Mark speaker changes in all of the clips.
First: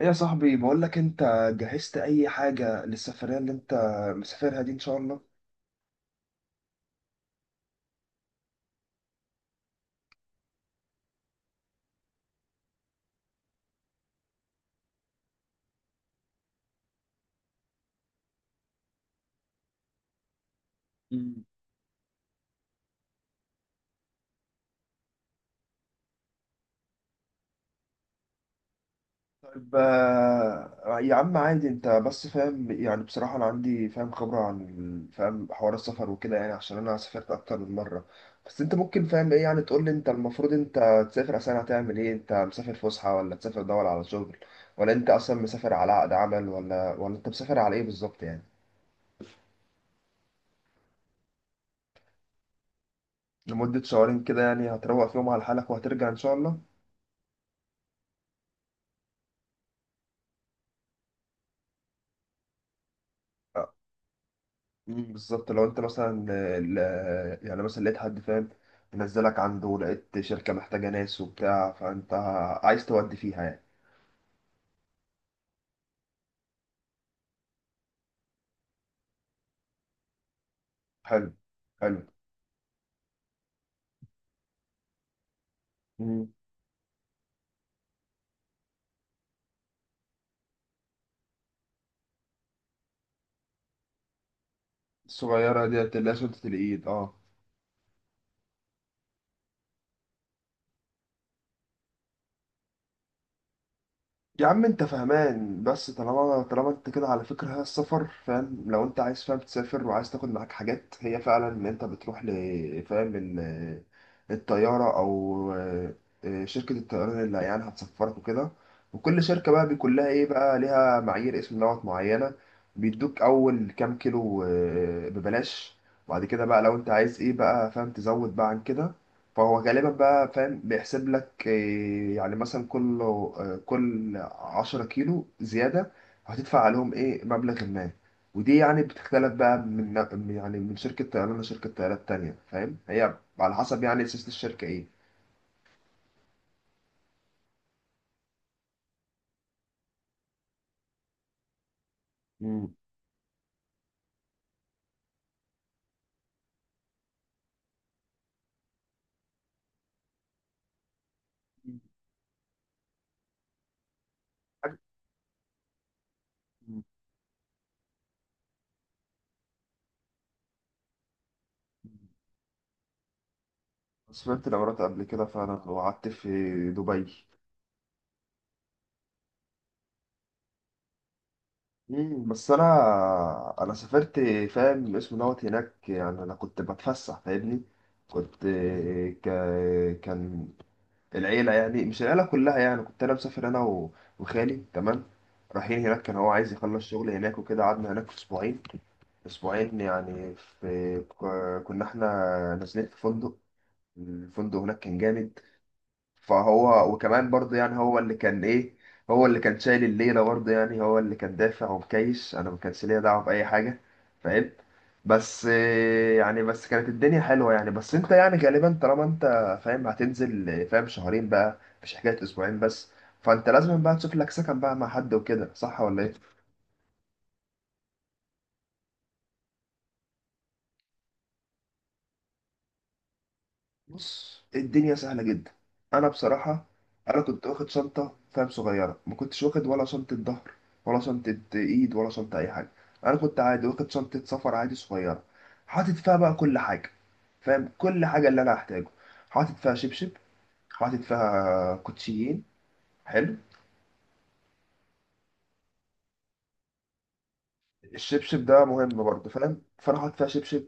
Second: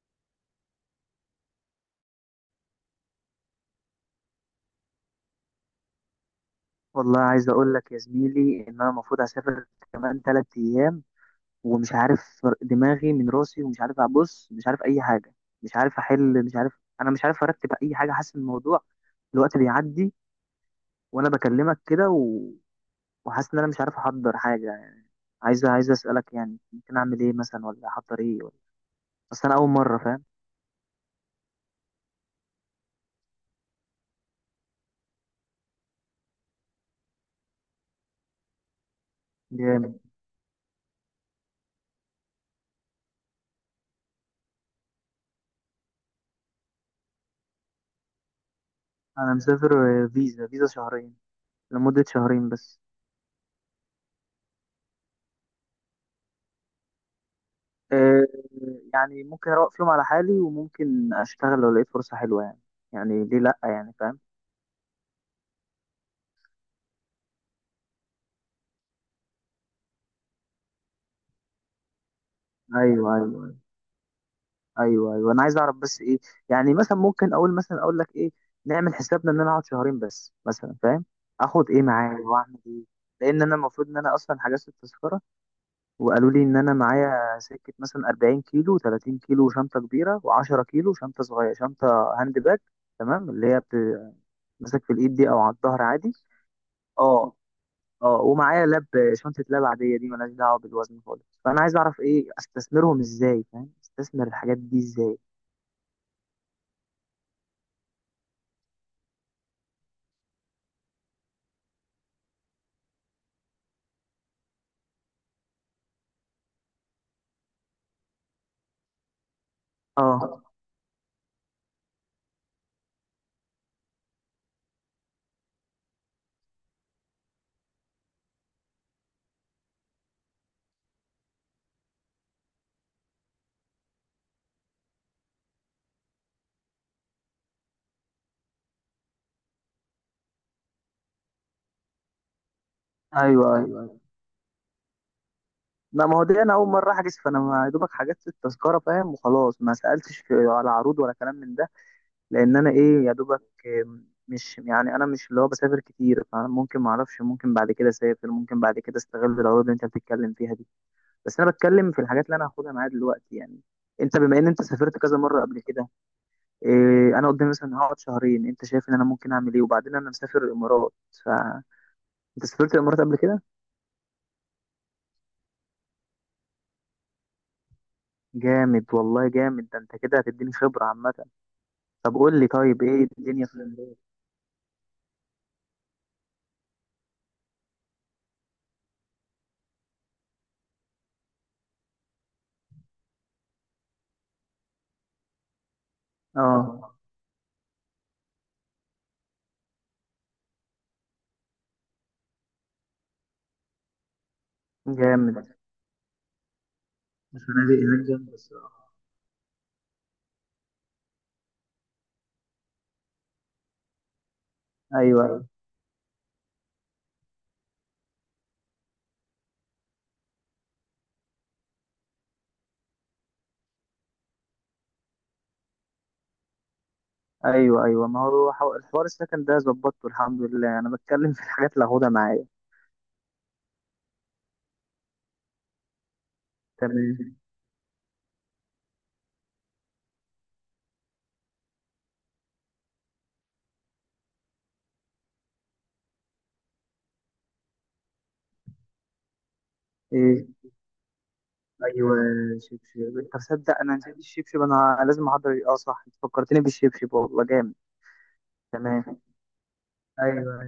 Speaker 1: إيه يا صاحبي، بقول لك انت جهزت اي حاجة للسفرية اللي انت مسافرها دي ان شاء الله.
Speaker 2: والله عايز اقول لك يا زميلي ان انا المفروض هسافر كمان 3 ايام، ومش عارف دماغي من راسي، ومش عارف ابص، مش عارف اي حاجه، مش عارف احل، مش عارف، انا مش عارف ارتب اي حاجه. حاسس إن الموضوع الوقت بيعدي وانا بكلمك كده وحاسس ان انا مش عارف احضر حاجه يعني. عايز اسالك يعني ممكن اعمل ايه مثلا، ولا احضر ايه، ولا بس انا اول
Speaker 1: طيب
Speaker 2: مره، فاهم؟
Speaker 1: يا عم عادي، انت بس فاهم. يعني بصراحة انا عندي فاهم خبرة عن فاهم حوار السفر وكده، يعني عشان انا سافرت اكتر من مرة. بس انت ممكن فاهم ايه؟ يعني تقول لي
Speaker 2: جامد.
Speaker 1: انت المفروض انت تسافر اصلا هتعمل ايه، انت مسافر فسحة ولا تسافر دور على شغل ولا انت اصلا مسافر على عقد عمل ولا انت مسافر على ايه بالظبط يعني.
Speaker 2: انا مسافر فيزا شهرين، لمده شهرين بس.
Speaker 1: لمدة شهرين كده يعني هتروق فيهم على حالك وهترجع ان شاء الله.
Speaker 2: آه، يعني ممكن اروق فيهم على حالي، وممكن اشتغل لو لقيت فرصة حلوة يعني. يعني ليه لا يعني، فاهم؟
Speaker 1: بالظبط. لو انت مثلا يعني مثلا لقيت حد فاهم منزلك عنده، ولقيت شركة محتاجة ناس وبتاع، فانت عايز
Speaker 2: ايوه،
Speaker 1: تودي فيها
Speaker 2: ايوه،
Speaker 1: يعني.
Speaker 2: ايوه، ايوه، انا عايز اعرف بس ايه. يعني مثلا ممكن اقول، مثلا اقول لك ايه، نعمل حسابنا ان انا اقعد شهرين بس مثلا، فاهم؟
Speaker 1: حلو،
Speaker 2: اخد ايه
Speaker 1: حلو.
Speaker 2: معايا واعمل ايه. لان انا المفروض ان انا اصلا حجزت التذكرة،
Speaker 1: مم.
Speaker 2: وقالوا لي ان انا معايا سكة مثلا 40 كيلو، 30 كيلو شنطة كبيرة و10 كيلو شنطة صغيرة، شنطة هاند باج. تمام؟ اللي هي ماسك في الايد دي او على
Speaker 1: الصغيرة
Speaker 2: الظهر
Speaker 1: ديت اللي
Speaker 2: عادي.
Speaker 1: هي سلطة الإيد، اه.
Speaker 2: اه. اه، ومعايا لاب، شنطة لاب عادية دي ملهاش دعوة بالوزن خالص. فأنا عايز أعرف إيه، أستثمرهم إزاي، فاهم؟ أستثمر
Speaker 1: يا
Speaker 2: الحاجات
Speaker 1: عم
Speaker 2: دي
Speaker 1: انت
Speaker 2: إزاي.
Speaker 1: فهمان، بس طالما انت كده، على فكرة هي السفر فاهم. لو انت عايز فاهم تسافر وعايز تاخد معاك حاجات، هي فعلا ان انت بتروح الطيارة، او شركة الطيران اللي يعني هتسفرك وكده. وكل شركة بقى بيكون لها ايه،
Speaker 2: اه.
Speaker 1: بقى ليها معايير اسم دوت معينة. بيدوك اول كام كيلو ببلاش، بعد كده بقى لو انت عايز ايه بقى فاهم تزود بقى عن كده. فهو غالبا بقى فاهم بيحسب لك إيه، يعني مثلا كل 10 كيلو زيادة هتدفع عليهم ايه، مبلغ ما. ودي يعني بتختلف بقى من يعني من شركة طيران لشركة طيران تانية، فاهم، هي على
Speaker 2: أيوه، أيوه،
Speaker 1: حسب
Speaker 2: أيوه،
Speaker 1: يعني سياسة الشركة ايه.
Speaker 2: لا، ما هو دي أنا أول مرة أحجز، فأنا ما يا دوبك حجزت التذكرة فاهم، وخلاص ما سألتش في على عروض ولا كلام من ده، لأن أنا
Speaker 1: مم.
Speaker 2: إيه، يا دوبك. مش يعني، أنا مش اللي هو بسافر كتير، فممكن ما أعرفش، ممكن بعد كده أسافر، ممكن بعد كده أستغل العروض اللي أنت بتتكلم فيها دي. بس أنا
Speaker 1: مم.
Speaker 2: بتكلم في الحاجات اللي أنا هاخدها معايا دلوقتي يعني. أنت بما إن أنت
Speaker 1: حاجة-
Speaker 2: سافرت كذا مرة قبل كده،
Speaker 1: مم.
Speaker 2: إيه انا قدامي؟ مثلا هقعد شهرين، انت شايف ان انا ممكن اعمل ايه؟ وبعدين انا مسافر الامارات. ف انت سافرت الامارات قبل كده؟
Speaker 1: سافرت الإمارات قبل كده فعلا، وقعدت في دبي.
Speaker 2: جامد والله، جامد، ده انت كده هتديني خبره عامه. طب قول لي،
Speaker 1: بس انا
Speaker 2: طيب ايه الدنيا في
Speaker 1: انا
Speaker 2: الامارات؟
Speaker 1: سافرت فاهم اسمه دوت هناك، يعني انا كنت بتفسح فاهمني. كنت ك... كان العيله، يعني مش العيله كلها، يعني كنت انا مسافر انا و... وخالي. تمام، رايحين هناك. كان هو عايز يخلص
Speaker 2: اه.
Speaker 1: شغل هناك وكده، قعدنا هناك اسبوعين. يعني في كنا احنا نازلين في فندق. الفندق هناك كان جامد.
Speaker 2: جامد.
Speaker 1: فهو وكمان برضه، يعني
Speaker 2: الفنادق
Speaker 1: هو
Speaker 2: هناك
Speaker 1: اللي
Speaker 2: جامدة
Speaker 1: كان ايه،
Speaker 2: الصراحة.
Speaker 1: هو اللي كان شايل الليله برضه. يعني هو اللي كان دافع ومكيش، انا ما كانش ليا دعوه باي حاجه فاهم. بس
Speaker 2: ايوه،
Speaker 1: يعني بس كانت الدنيا حلوه يعني. بس انت يعني غالبا طالما انت فاهم هتنزل فاهم شهرين بقى، مش حكايه اسبوعين بس. فانت لازم بقى تشوف لك سكن بقى مع حد وكده، صح ولا ايه؟
Speaker 2: ايوه، ايوه، ما هو الحوار السكن ده ظبطته الحمد لله. انا بتكلم في الحاجات اللي هاخدها معايا.
Speaker 1: بص الدنيا سهلة جدا. أنا بصراحة، أنا
Speaker 2: تمام.
Speaker 1: كنت واخد شنطة فاهم صغيرة، ما كنتش واخد ولا شنطة ظهر، ولا شنطة إيد، ولا شنطة أي حاجة. أنا كنت عادي واخد شنطة سفر عادي صغيرة، حاطط فيها بقى كل حاجة، فاهم، كل حاجة اللي أنا هحتاجه. حاطط فيها شبشب،
Speaker 2: ايه.
Speaker 1: حاطط فيها
Speaker 2: ايوه.
Speaker 1: كوتشيين.
Speaker 2: شبشب، انت
Speaker 1: حلو.
Speaker 2: تصدق انا نسيت الشبشب؟ انا لازم احضر، اه صح، أنت فكرتني بالشبشب، والله جامد.
Speaker 1: الشبشب ده مهم
Speaker 2: تمام.
Speaker 1: برضه فاهم، فأنا حاطط فيها
Speaker 2: ايوه.
Speaker 1: شبشب،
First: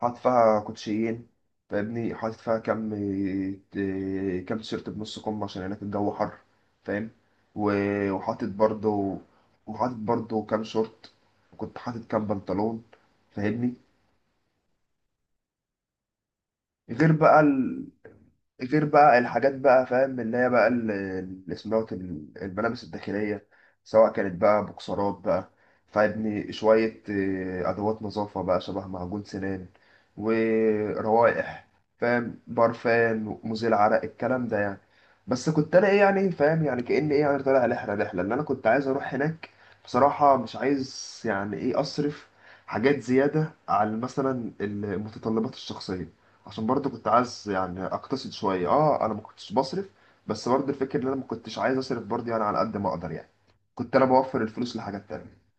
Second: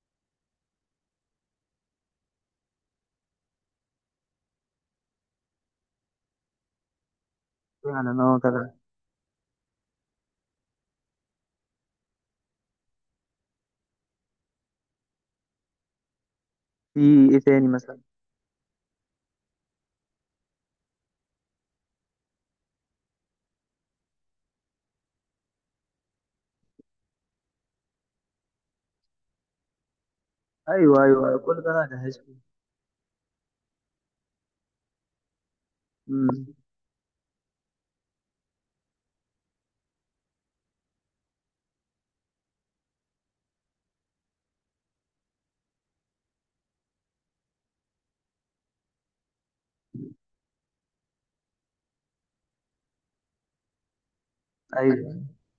Speaker 1: حاطط فيها كوتشيين، فاهمني. حاطط فيها كام تيشيرت بنص كم، عشان هناك الجو حر، فاهم. و-
Speaker 2: فعلا اه،
Speaker 1: وحاطط
Speaker 2: طبعا.
Speaker 1: برضو، وحاطط برضو كام شورت، وكنت حاطط كام بنطلون، فاهمني. غير
Speaker 2: في ايه
Speaker 1: بقى،
Speaker 2: تاني مثلا؟
Speaker 1: غير بقى الحاجات بقى فاهم، اللي هي بقى الملابس الداخلية، سواء كانت بقى بوكسرات بقى. فابني شوية أدوات نظافة بقى، شبه معجون سنان
Speaker 2: ايوه، ايوه، أيوة، كل
Speaker 1: وروائح،
Speaker 2: ده انا هجهزه.
Speaker 1: فاهم، برفان، مزيل عرق، الكلام ده يعني. بس كنت أنا إيه يعني،
Speaker 2: امم.
Speaker 1: فاهم، يعني كأني إيه يعني طالع رحلة اللي أنا كنت عايز أروح هناك. بصراحة مش عايز يعني إيه أصرف حاجات زيادة على مثلا المتطلبات الشخصية، عشان برضه كنت عايز يعني اقتصد شويه، اه انا ما كنتش بصرف. بس برضه الفكره ان انا ما كنتش عايز اصرف برضه، يعني على قد ما اقدر يعني، كنت انا بوفر الفلوس لحاجات
Speaker 2: ايوه،
Speaker 1: تانية.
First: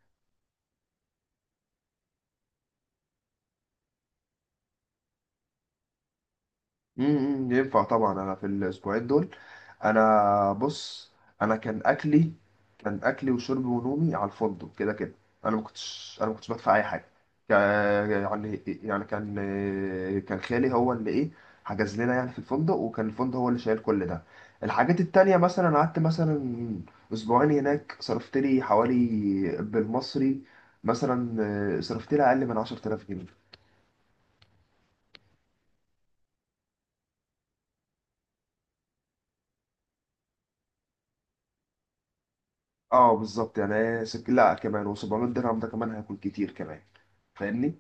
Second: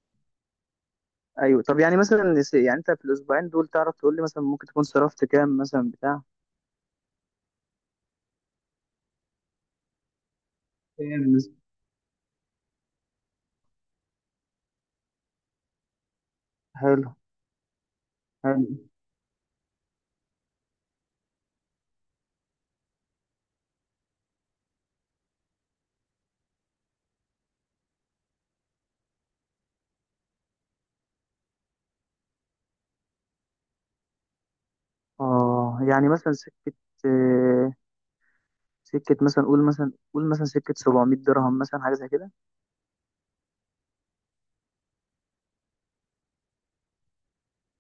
Speaker 2: ايوه. طب يعني مثلا يعني انت في الاسبوعين دول تعرف تقول لي مثلا ممكن تكون صرفت كام مثلا بتاع،
Speaker 1: ينفع طبعا. انا في الاسبوعين دول، انا بص،
Speaker 2: فاهم؟
Speaker 1: انا كان اكلي، كان اكلي وشربي ونومي على الفندق كده كده. انا ما كنتش بدفع اي حاجه.
Speaker 2: حلو.
Speaker 1: كا- يعني
Speaker 2: حلو.
Speaker 1: يعني كان كان خالي هو اللي ايه، حجز لنا يعني في الفندق، وكان الفندق هو اللي شايل كل ده. الحاجات التانية، مثلا قعدت مثلا اسبوعين هناك، صرفت لي حوالي، بالمصري، مثلا صرفت لي اقل من 10,000 جنيه.
Speaker 2: اه يعني مثلا سكة، آه، سكة مثلا قول، مثلا قول مثلا، سكة 700 درهم مثلا، حاجة زي كده.
Speaker 1: اه بالظبط، يعني لا كمان، و700 درهم ده كمان هياكل كتير كمان، فاهمني.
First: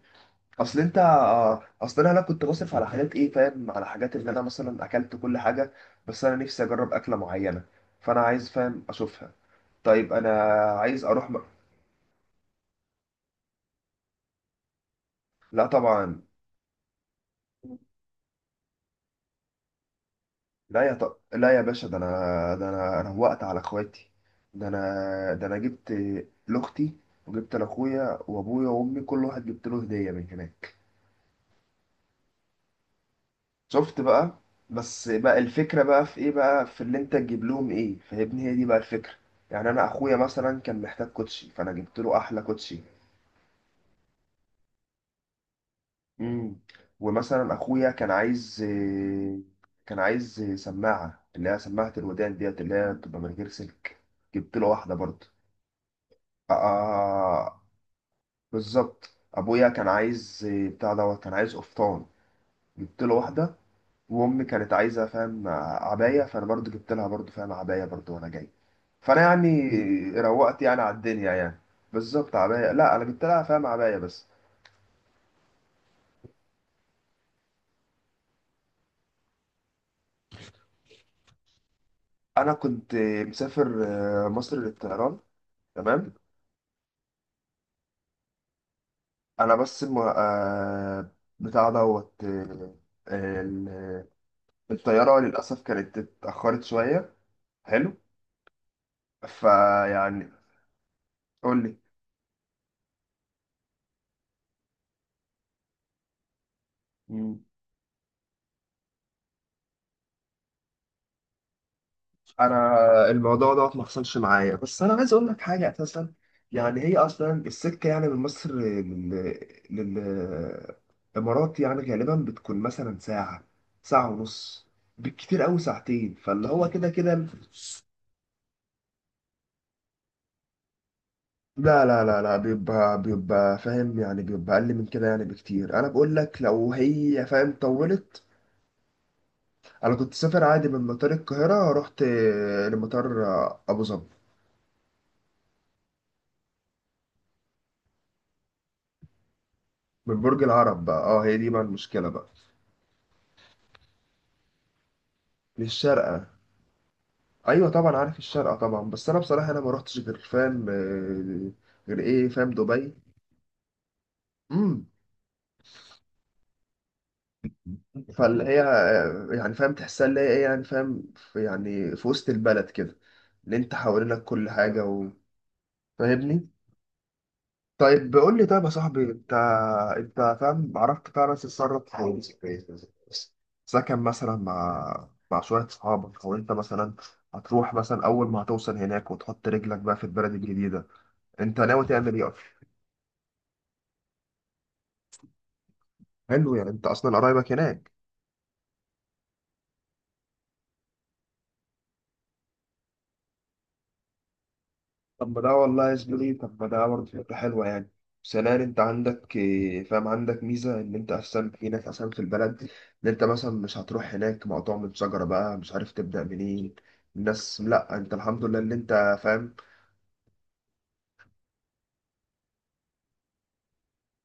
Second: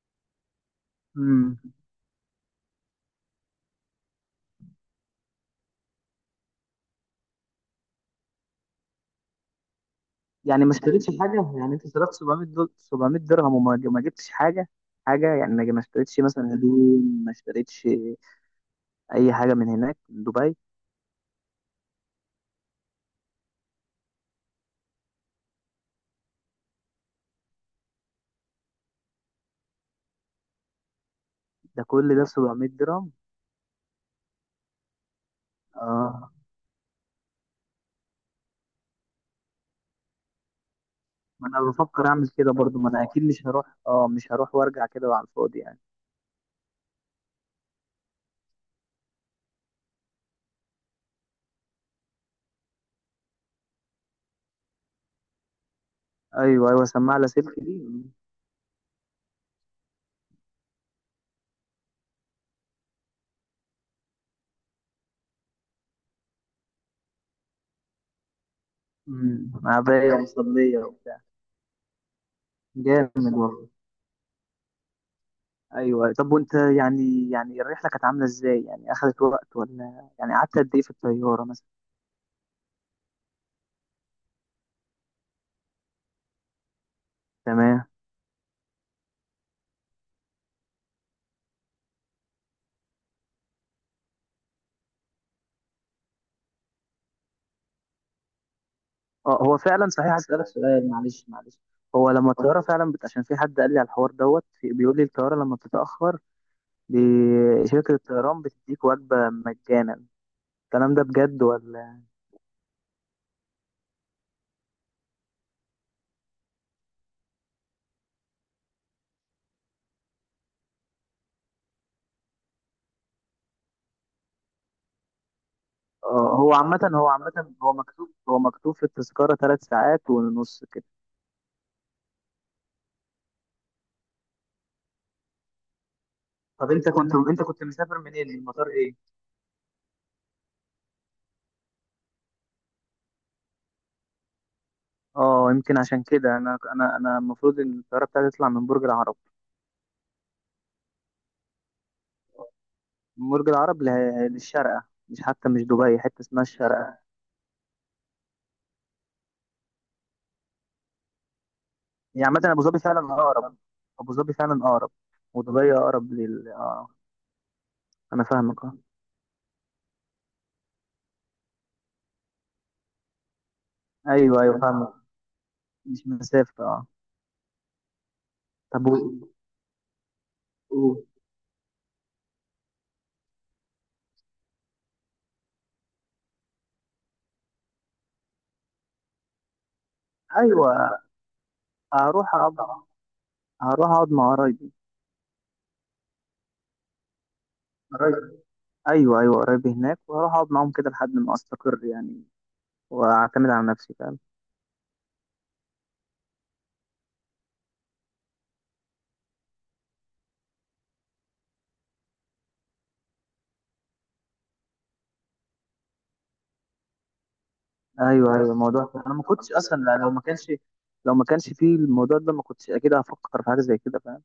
Speaker 1: اصل انت
Speaker 2: امم.
Speaker 1: آه، اصل انا لا كنت بصرف على حاجات ايه، فاهم، على حاجات اللي انا مثلا اكلت كل حاجه، بس انا نفسي اجرب اكله معينه، فانا عايز فاهم اشوفها. طيب انا
Speaker 2: يعني ما
Speaker 1: عايز
Speaker 2: اشتريتش
Speaker 1: اروح
Speaker 2: حاجة؟ يعني انت صرفت 700، دول 700 درهم، وما ما جبتش حاجة؟ حاجة يعني، ما
Speaker 1: لا
Speaker 2: ما اشتريتش
Speaker 1: طبعا.
Speaker 2: مثلا هدوم، ما اشتريتش اي حاجة من هناك، من دبي؟
Speaker 1: لا يا باشا، ده انا، انا وقت على اخواتي. ده انا جبت لاختي، وجبت لاخويا وابويا وامي، كل واحد جبت له هديه من هناك.
Speaker 2: ده كل ده 700 درهم؟
Speaker 1: شفت بقى؟ بس بقى الفكرة بقى في ايه،
Speaker 2: اه.
Speaker 1: بقى في اللي انت تجيب لهم ايه، فاهمني، هي دي بقى الفكرة. يعني انا اخويا مثلا كان محتاج
Speaker 2: ما
Speaker 1: كوتشي،
Speaker 2: انا
Speaker 1: فانا جبت
Speaker 2: بفكر
Speaker 1: له
Speaker 2: اعمل
Speaker 1: احلى
Speaker 2: كده برضو،
Speaker 1: كوتشي.
Speaker 2: ما انا اكيد مش هروح، اه مش هروح وارجع كده على الفاضي يعني.
Speaker 1: امم ومثلا اخويا كان عايز سماعة، اللي هي سماعة الودان ديت، اللي هي بتبقى من غير سلك، جبت له واحدة برضه. آه آه،
Speaker 2: ايوه، ايوه، سماعه
Speaker 1: آه، آه،
Speaker 2: لاسلكي دي.
Speaker 1: بالظبط. ابويا كان عايز آه، بتاع دوت كان عايز قفطان، جبت له واحدة. وامي كانت عايزه فاهم عبايه، فانا برضو جبت لها برضو فاهم عبايه برضو وانا جاي. فانا
Speaker 2: امم،
Speaker 1: يعني
Speaker 2: عبايه
Speaker 1: روقت
Speaker 2: ومصليه
Speaker 1: يعني على
Speaker 2: وبتاع.
Speaker 1: الدنيا يعني، بالظبط عبايه. لا انا جبت
Speaker 2: جامد
Speaker 1: لها فاهم
Speaker 2: والله.
Speaker 1: عبايه بس.
Speaker 2: ايوه، أيوه. طب وانت يعني، يعني الرحله كانت عامله ازاي؟ يعني اخذت وقت ولا يعني قعدت قد ايه في الطياره مثلا؟
Speaker 1: انا كنت مسافر مصر للطيران، تمام.
Speaker 2: تمام.
Speaker 1: انا بس الم... آه، بتاع دوت آه، ال- الطياره للاسف كانت اتاخرت شويه. حلو.
Speaker 2: اه، هو فعلا صحيح،
Speaker 1: فيعني
Speaker 2: هسألك سؤال، معلش معلش.
Speaker 1: قول
Speaker 2: هو لما الطياره فعلا عشان في حد قال لي على الحوار دوت بيقول لي الطياره لما بتتاخر،
Speaker 1: لي،
Speaker 2: شركه الطيران بتديك وجبه مجانا، الكلام ده بجد ولا؟
Speaker 1: انا الموضوع دوت ما حصلش معايا، بس انا عايز اقول لك حاجه. اساسا يعني هي اصلا السكه يعني من مصر للامارات، يعني غالبا بتكون مثلا ساعه، ساعه ونص، بالكتير قوي ساعتين، فاللي
Speaker 2: هو
Speaker 1: هو
Speaker 2: عامة،
Speaker 1: كده كده.
Speaker 2: هو مكتوب، في التذكرة 3 ساعات ونص كده.
Speaker 1: لا لا لا لا، بيبقى فاهم، يعني بيبقى اقل من كده يعني بكتير، انا بقول لك
Speaker 2: طب
Speaker 1: لو
Speaker 2: انت كنت،
Speaker 1: هي فاهم
Speaker 2: مسافر
Speaker 1: طولت.
Speaker 2: منين، من مطار ايه؟
Speaker 1: انا كنت سافر عادي من مطار القاهره، رحت لمطار ابو ظبي.
Speaker 2: اه، يمكن عشان كده انا، انا المفروض ان الطياره بتاعتي تطلع من برج العرب.
Speaker 1: من برج العرب بقى، اه هي دي بقى المشكله بقى،
Speaker 2: من برج العرب للشارقه، مش حتى مش دبي، حته
Speaker 1: للشارقة.
Speaker 2: اسمها الشارقه.
Speaker 1: أيوة طبعا عارف الشارقة طبعا، بس أنا بصراحة أنا ما روحتش غير فاهم غير
Speaker 2: يعني
Speaker 1: إيه
Speaker 2: عامه
Speaker 1: فاهم
Speaker 2: ابو ظبي
Speaker 1: دبي.
Speaker 2: فعلا اقرب. ابو ظبي فعلا
Speaker 1: امم
Speaker 2: اقرب ودبي اقرب لل اه، انا
Speaker 1: فاللي هي
Speaker 2: فاهمك اه.
Speaker 1: يعني فاهم تحسها، اللي هي إيه يعني فاهم في، يعني في وسط البلد كده، اللي أنت حوالينك
Speaker 2: ايوه
Speaker 1: كل
Speaker 2: ايوه
Speaker 1: حاجة
Speaker 2: فاهمك. مش
Speaker 1: فاهمني.
Speaker 2: مسافه اه.
Speaker 1: طيب قول لي، طيب يا
Speaker 2: طب
Speaker 1: صاحبي، أنت فاهم
Speaker 2: قول.
Speaker 1: عرفت فعلا تتصرف في سكن مثلا مع شوية صحابك؟ أو أنت مثلا هتروح مثلا أول ما هتوصل هناك وتحط رجلك بقى في البلد الجديدة،
Speaker 2: ايوه،
Speaker 1: أنت ناوي تعمل إيه
Speaker 2: هروح
Speaker 1: أصلا؟
Speaker 2: اقعد، مع قرايبي.
Speaker 1: حلو، يعني انت اصلا قرايبك هناك.
Speaker 2: قريب. ايوه، ايوه، قريب هناك وهروح اقعد معاهم كده لحد ما استقر يعني، واعتمد على نفسي، فاهم؟
Speaker 1: طب ما ده والله يا زميلي، طب ما ده برضه فكرة حلوة يعني. ثانيا انت عندك إيه، فاهم، عندك ميزة ان انت اصلا هناك اصلا في البلد، ان انت مثلا مش هتروح هناك مقطوع من شجرة بقى مش عارف تبدأ منين الناس. لا انت
Speaker 2: ايوه،
Speaker 1: الحمد
Speaker 2: ايوه،
Speaker 1: لله ان
Speaker 2: الموضوع انا
Speaker 1: انت
Speaker 2: ما كنتش
Speaker 1: فاهم.
Speaker 2: اصلا، لو ما كانش، فيه الموضوع ده ما كنتش اكيد هفكر في حاجه زي كده، فاهم؟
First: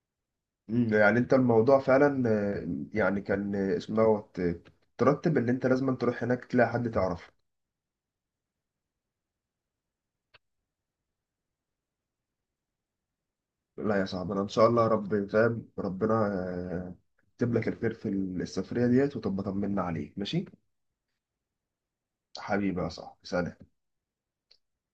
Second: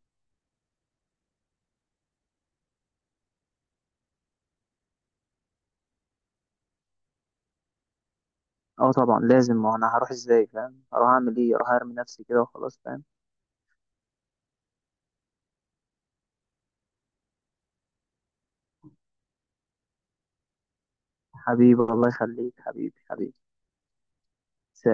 Speaker 1: يعني انت الموضوع فعلا يعني كان اسمه دوت ترتب ان انت لازم تروح هناك تلاقي حد تعرفه.
Speaker 2: اه طبعا لازم، ما انا هروح ازاي، فاهم؟ هروح اعمل ايه، اروح ارمي نفسي كده وخلاص، فاهم؟
Speaker 1: لا يا صاحبي، انا ان شاء الله رب فاهم ربنا آه، يكتب لك الخير في السفريه ديت، وتبقى طمنا عليك ماشي.
Speaker 2: حبيبي، الله يخليك
Speaker 1: حبيبي يا
Speaker 2: حبيبي،
Speaker 1: صاحبي،
Speaker 2: حبيبي.
Speaker 1: سلام.
Speaker 2: سلام.